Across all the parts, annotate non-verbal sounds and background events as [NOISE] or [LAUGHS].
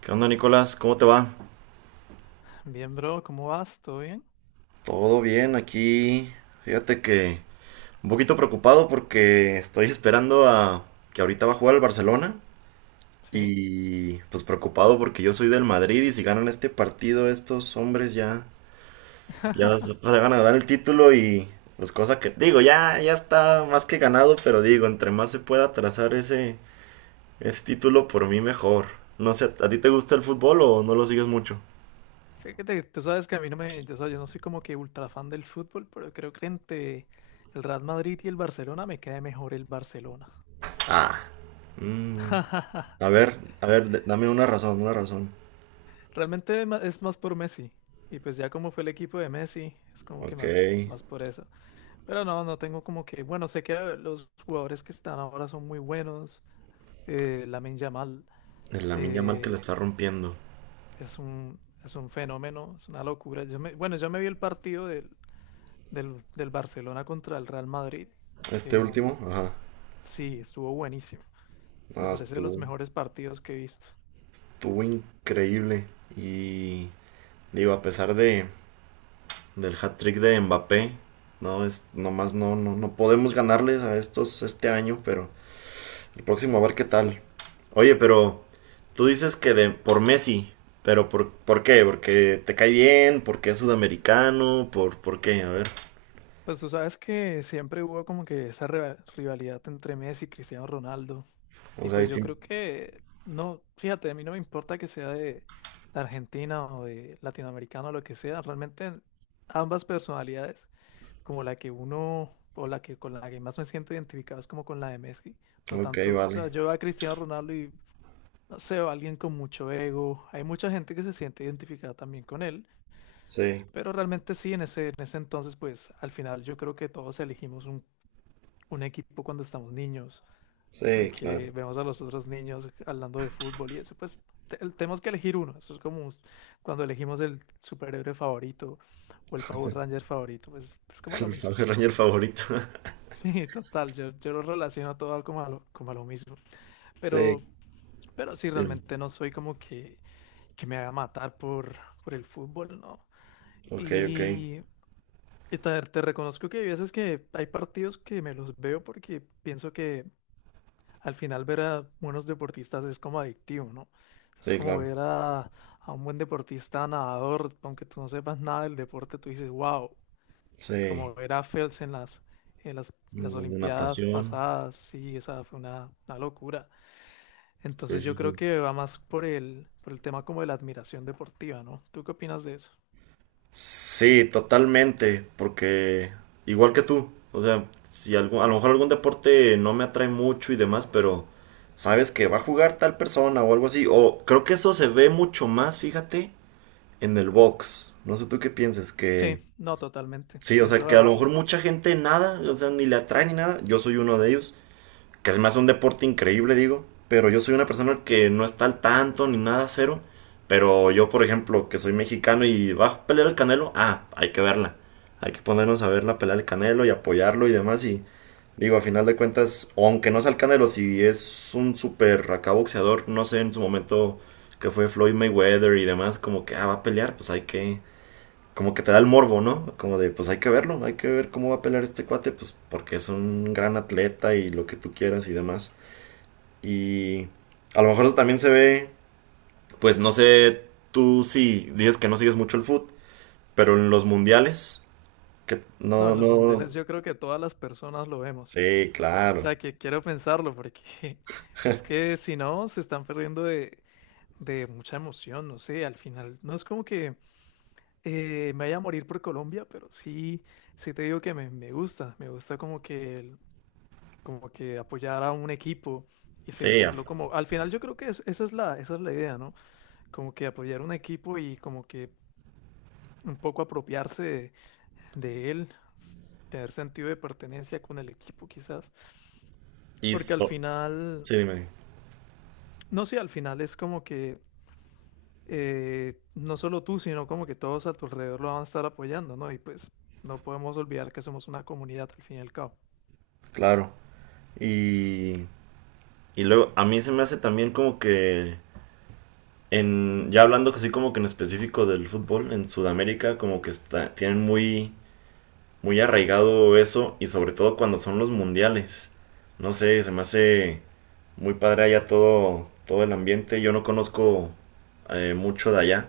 ¿Qué onda, Nicolás? ¿Cómo te va? Bien, bro, ¿cómo vas? ¿Todo bien? Todo bien aquí. Fíjate que un poquito preocupado porque estoy esperando a que ahorita va a jugar el Barcelona Sí. y pues preocupado porque yo soy del Madrid y si ganan este partido estos hombres ya se [LAUGHS] se van a dar el título y pues cosa que digo, ya está más que ganado, pero digo, entre más se pueda atrasar ese título por mí mejor. No sé, ¿a ti te gusta el fútbol o no lo sigues mucho? Fíjate, que tú sabes que a mí no me, o sea, yo no soy como que ultra fan del fútbol, pero creo que entre el Real Madrid y el Barcelona me cae mejor el Barcelona. Ah, mm. [LAUGHS] A ver, dame una razón, una razón. Realmente es más por Messi. Y pues ya como fue el equipo de Messi, es como que Ok. más, El más por eso. Pero no, no tengo como que, bueno, sé que los jugadores que están ahora son muy buenos. Lamine Yamal Lamine Yamal que la eh, está rompiendo. es un, es un fenómeno, es una locura. Bueno, yo me vi el partido del Barcelona contra el Real Madrid. Este último, El, ajá. sí, estuvo buenísimo. Me Ah, parece de los estuvo, mejores partidos que he visto. estuvo increíble. Y digo, a pesar de, del hat-trick de Mbappé, no es, nomás no, no, no podemos ganarles a estos este año, pero el próximo a ver qué tal. Oye, pero tú dices que por Messi, pero ¿por qué? ¿Porque te cae bien? ¿Porque es sudamericano? ¿Por qué? A ver. Pues tú sabes que siempre hubo como que esa rivalidad entre Messi y Cristiano Ronaldo. O Y sea, y pues yo sí. creo que, no, fíjate, a mí no me importa que sea de Argentina o de latinoamericano o lo que sea. Realmente ambas personalidades, como la que uno o la que con la que más me siento identificado es como con la de Messi. No Ok, tanto, o sea, vale. yo veo a Cristiano Ronaldo y no sé, o alguien con mucho ego. Hay mucha gente que se siente identificada también con él, Sí, pero realmente sí, en ese entonces, pues al final yo creo que todos elegimos un, equipo cuando estamos niños, sí, claro. porque vemos a los otros niños hablando de fútbol y eso, pues tenemos que elegir uno. Eso es como cuando elegimos el superhéroe favorito o el Power Ranger favorito, pues es como [LAUGHS] lo El mismo. el [LAUGHS] Ranger favorito. [LAUGHS] Sí, total, yo lo relaciono todo como a lo mismo, Sí, pero, pero, sí, dime. realmente no soy como que me va a matar por, el fútbol, ¿no? Ok, ok. Y, y te reconozco que hay veces que hay partidos que me los veo porque pienso que al final ver a buenos deportistas es como adictivo, ¿no? Es Sí, como claro. ver a, un buen deportista nadador, aunque tú no sepas nada del deporte, tú dices, wow, Sí. como ver a Phelps en las, Los de Olimpiadas natación. pasadas, sí, esa fue una locura. Sí, Entonces sí, yo creo sí. que va más por el tema como de la admiración deportiva, ¿no? ¿Tú qué opinas de eso? Sí, totalmente, porque igual que tú, o sea, si algún, a lo mejor algún deporte no me atrae mucho y demás, pero sabes que va a jugar tal persona o algo así, o creo que eso se ve mucho más, fíjate, en el box. No sé tú qué piensas, Sí, que no, totalmente. sí, o Tienes sea, toda que la a lo mejor razón. mucha gente nada, o sea, ni le atrae ni nada. Yo soy uno de ellos, que se me hace un deporte increíble, digo. Pero yo soy una persona que no está al tanto ni nada, cero. Pero yo, por ejemplo, que soy mexicano y va a pelear el Canelo, ah, hay que verla. Hay que ponernos a ver la pelea del Canelo y apoyarlo y demás. Y digo, a final de cuentas, aunque no sea el Canelo, si es un super acá boxeador, no sé en su momento que fue Floyd Mayweather y demás, como que ah, va a pelear, pues hay que, como que te da el morbo, ¿no? Como de, pues hay que verlo, hay que ver cómo va a pelear este cuate, pues porque es un gran atleta y lo que tú quieras y demás. Y a lo mejor eso también se ve, pues no sé, tú sí dices que no sigues mucho el fútbol, pero en los mundiales, que No, no, en los no, mundiales yo creo que todas las personas lo vemos. sí, O claro, sea, que quiero pensarlo porque [LAUGHS] es que si no, se están perdiendo de, mucha emoción. No sé, al final no es como que me vaya a morir por Colombia, pero sí, sí te digo que me, gusta. Me gusta como que, como que apoyar a un equipo y sí, sentirlo como. Al final yo creo que esa es la idea, ¿no? Como que apoyar un equipo y como que un poco apropiarse de él, tener sentido de pertenencia con el equipo quizás, y porque al final, sí, dime, no sé, al final es como que no solo tú, sino como que todos a tu alrededor lo van a estar apoyando, ¿no? Y pues no podemos olvidar que somos una comunidad al fin y al cabo. claro. Y, y luego a mí se me hace también como que en, ya hablando que sí como que en específico del fútbol, en Sudamérica como que está, tienen muy, muy arraigado eso y sobre todo cuando son los mundiales. No sé, se me hace muy padre allá todo, todo el ambiente. Yo no conozco mucho de allá,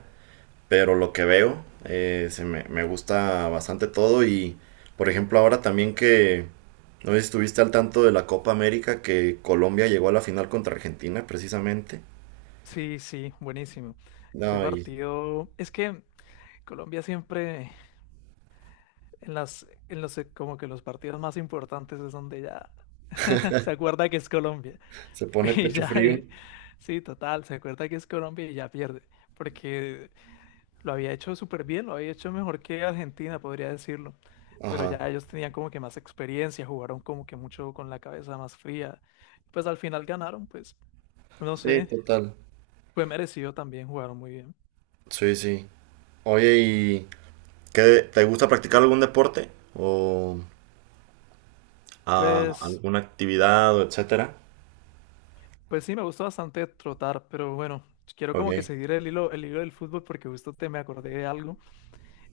pero lo que veo, me gusta bastante todo y por ejemplo ahora también que no sé si estuviste al tanto de la Copa América, que Colombia llegó a la final contra Argentina precisamente. Sí, sí, buenísimo. Ese No, y partido, es que Colombia siempre en los, como que los partidos más importantes es donde ya se acuerda que es Colombia. se pone [LAUGHS] Y pecho ya, frío. Sí, total, se acuerda que es Colombia y ya pierde. Porque lo había hecho súper bien, lo había hecho mejor que Argentina, podría decirlo. Pero ya Ajá. ellos tenían como que más experiencia, jugaron como que mucho con la cabeza más fría. Pues al final ganaron, pues, no Sí, sé, total. fue merecido también, jugaron muy bien. Sí, sí. Oye, ¿y qué te gusta practicar algún deporte o Pues, alguna actividad o etcétera? pues sí, me gustó bastante trotar, pero bueno, quiero Ok, como que seguir el hilo del fútbol porque justo te me acordé de algo.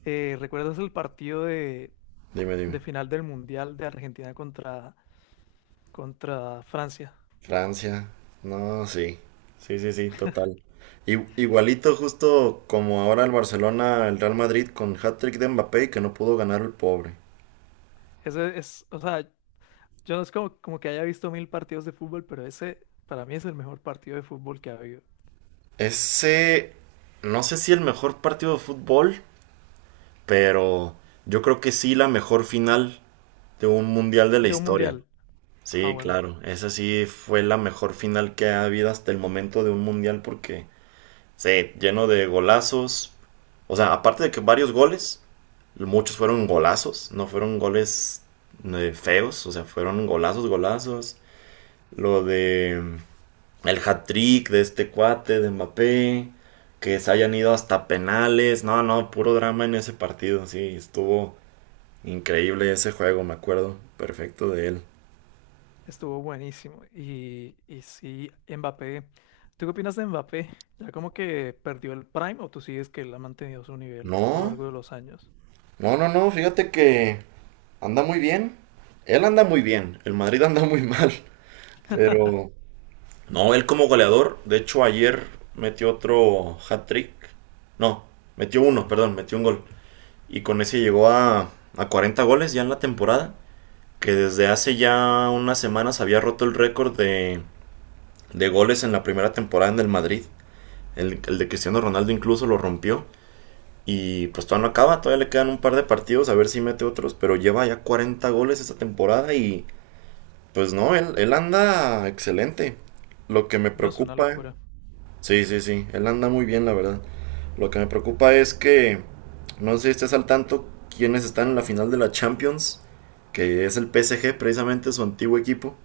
¿Recuerdas el partido de, dime, dime. de final del Mundial de Argentina contra Francia? Francia. No, sí. Sí, sí, sí, total. Igualito justo como ahora el Barcelona, el Real Madrid con hat-trick de Mbappé y que no pudo ganar el pobre. Ese es, o sea, yo no es como, como que haya visto 1000 partidos de fútbol, pero ese para mí es el mejor partido de fútbol que ha habido. Ese, no sé si el mejor partido de fútbol, pero yo creo que sí la mejor final de un mundial de la De un historia. Mundial. Ah, Sí, bueno, claro, esa sí fue la mejor final que ha habido hasta el momento de un mundial porque, sí, lleno de golazos, o sea, aparte de que varios goles, muchos fueron golazos, no fueron goles feos, o sea, fueron golazos, golazos, lo de mm, el hat-trick de este cuate de Mbappé, que se hayan ido hasta penales, no, no, puro drama en ese partido, sí, estuvo increíble ese juego, me acuerdo perfecto de él. estuvo buenísimo. y sí, Mbappé. ¿Tú qué opinas de Mbappé? ¿Ya como que perdió el prime o tú sigues que él ha mantenido su nivel a lo No. largo de los años? No, no, no, fíjate que anda muy bien. Él anda muy bien, el Madrid anda muy [LAUGHS] mal, pero. No, él como goleador, de hecho ayer metió otro hat-trick. No, metió uno, perdón, metió un gol. Y con ese llegó a 40 goles ya en la temporada, que desde hace ya unas semanas había roto el récord de goles en la primera temporada en el Madrid. El de Cristiano Ronaldo incluso lo rompió. Y pues todavía no acaba, todavía le quedan un par de partidos a ver si mete otros, pero lleva ya 40 goles esta temporada y pues no, él anda excelente. Lo que me No, es una preocupa, locura. sí, sí, sí, él anda muy bien, la verdad. Lo que me preocupa es que no sé si estés al tanto quiénes están en la final de la Champions, que es el PSG, precisamente su antiguo equipo.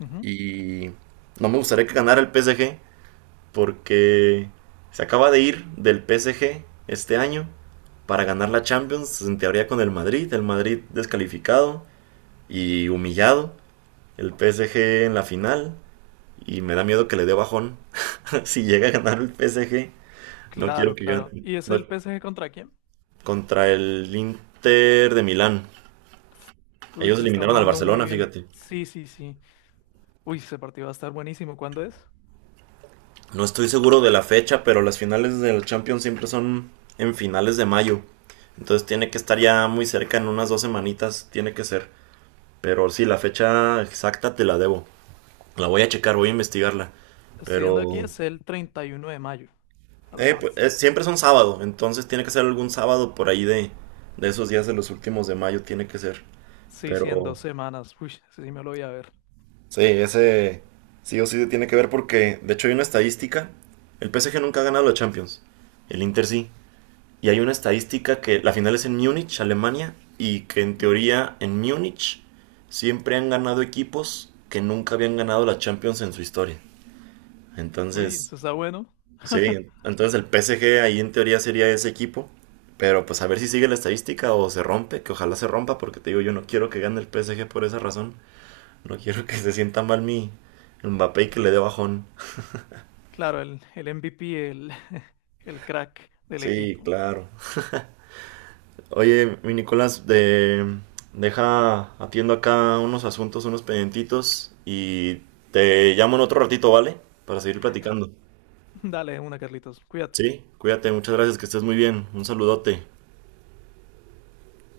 Ujú. Y no me gustaría que ganara el PSG porque se acaba de ir del PSG este año para ganar la Champions, en teoría con el Madrid descalificado y humillado, el PSG en la final, y me da miedo que le dé bajón [LAUGHS] si llega a ganar el PSG, no quiero Claro, que claro. gane ¿Y es no, el PSG contra quién? contra el Inter de Milán. Uy, Ellos se está eliminaron al jugando muy Barcelona, bien. fíjate. Sí, sí, sí. Uy, ese partido va a estar buenísimo. ¿Cuándo es? No estoy seguro de la fecha, pero las finales del Champions siempre son en finales de mayo. Entonces tiene que estar ya muy cerca, en unas 2 semanitas tiene que ser. Pero sí, la fecha exacta te la debo. La voy a checar, voy a investigarla. Estoy Pero viendo aquí, es el 31 de mayo, a pues, las. Siempre es un sábado, entonces tiene que ser algún sábado por ahí de esos días de los últimos de mayo, tiene que ser. Sí, sí, en Pero 2 semanas. Uy, ese sí me lo voy a ver. sí, ese sí o sí tiene que ver porque, de hecho, hay una estadística. El PSG nunca ha ganado la Champions, el Inter sí. Y hay una estadística que la final es en Múnich, Alemania, y que en teoría en Múnich siempre han ganado equipos que nunca habían ganado la Champions en su historia. Uy, Entonces, eso está bueno. sí, [LAUGHS] entonces el PSG ahí en teoría sería ese equipo, pero pues a ver si sigue la estadística o se rompe, que ojalá se rompa, porque te digo, yo no quiero que gane el PSG por esa razón, no quiero que se sienta mal mi Mbappé y que le dé bajón. Claro, el MVP, el, [LAUGHS] el crack del Sí, equipo. claro. Oye, mi Nicolás, deja, atiendo acá unos asuntos, unos pendientitos y te llamo en otro ratito, ¿vale? Para seguir platicando. Dale, una, Carlitos. Cuídate. Sí, cuídate, muchas gracias, que estés muy bien. Un saludote.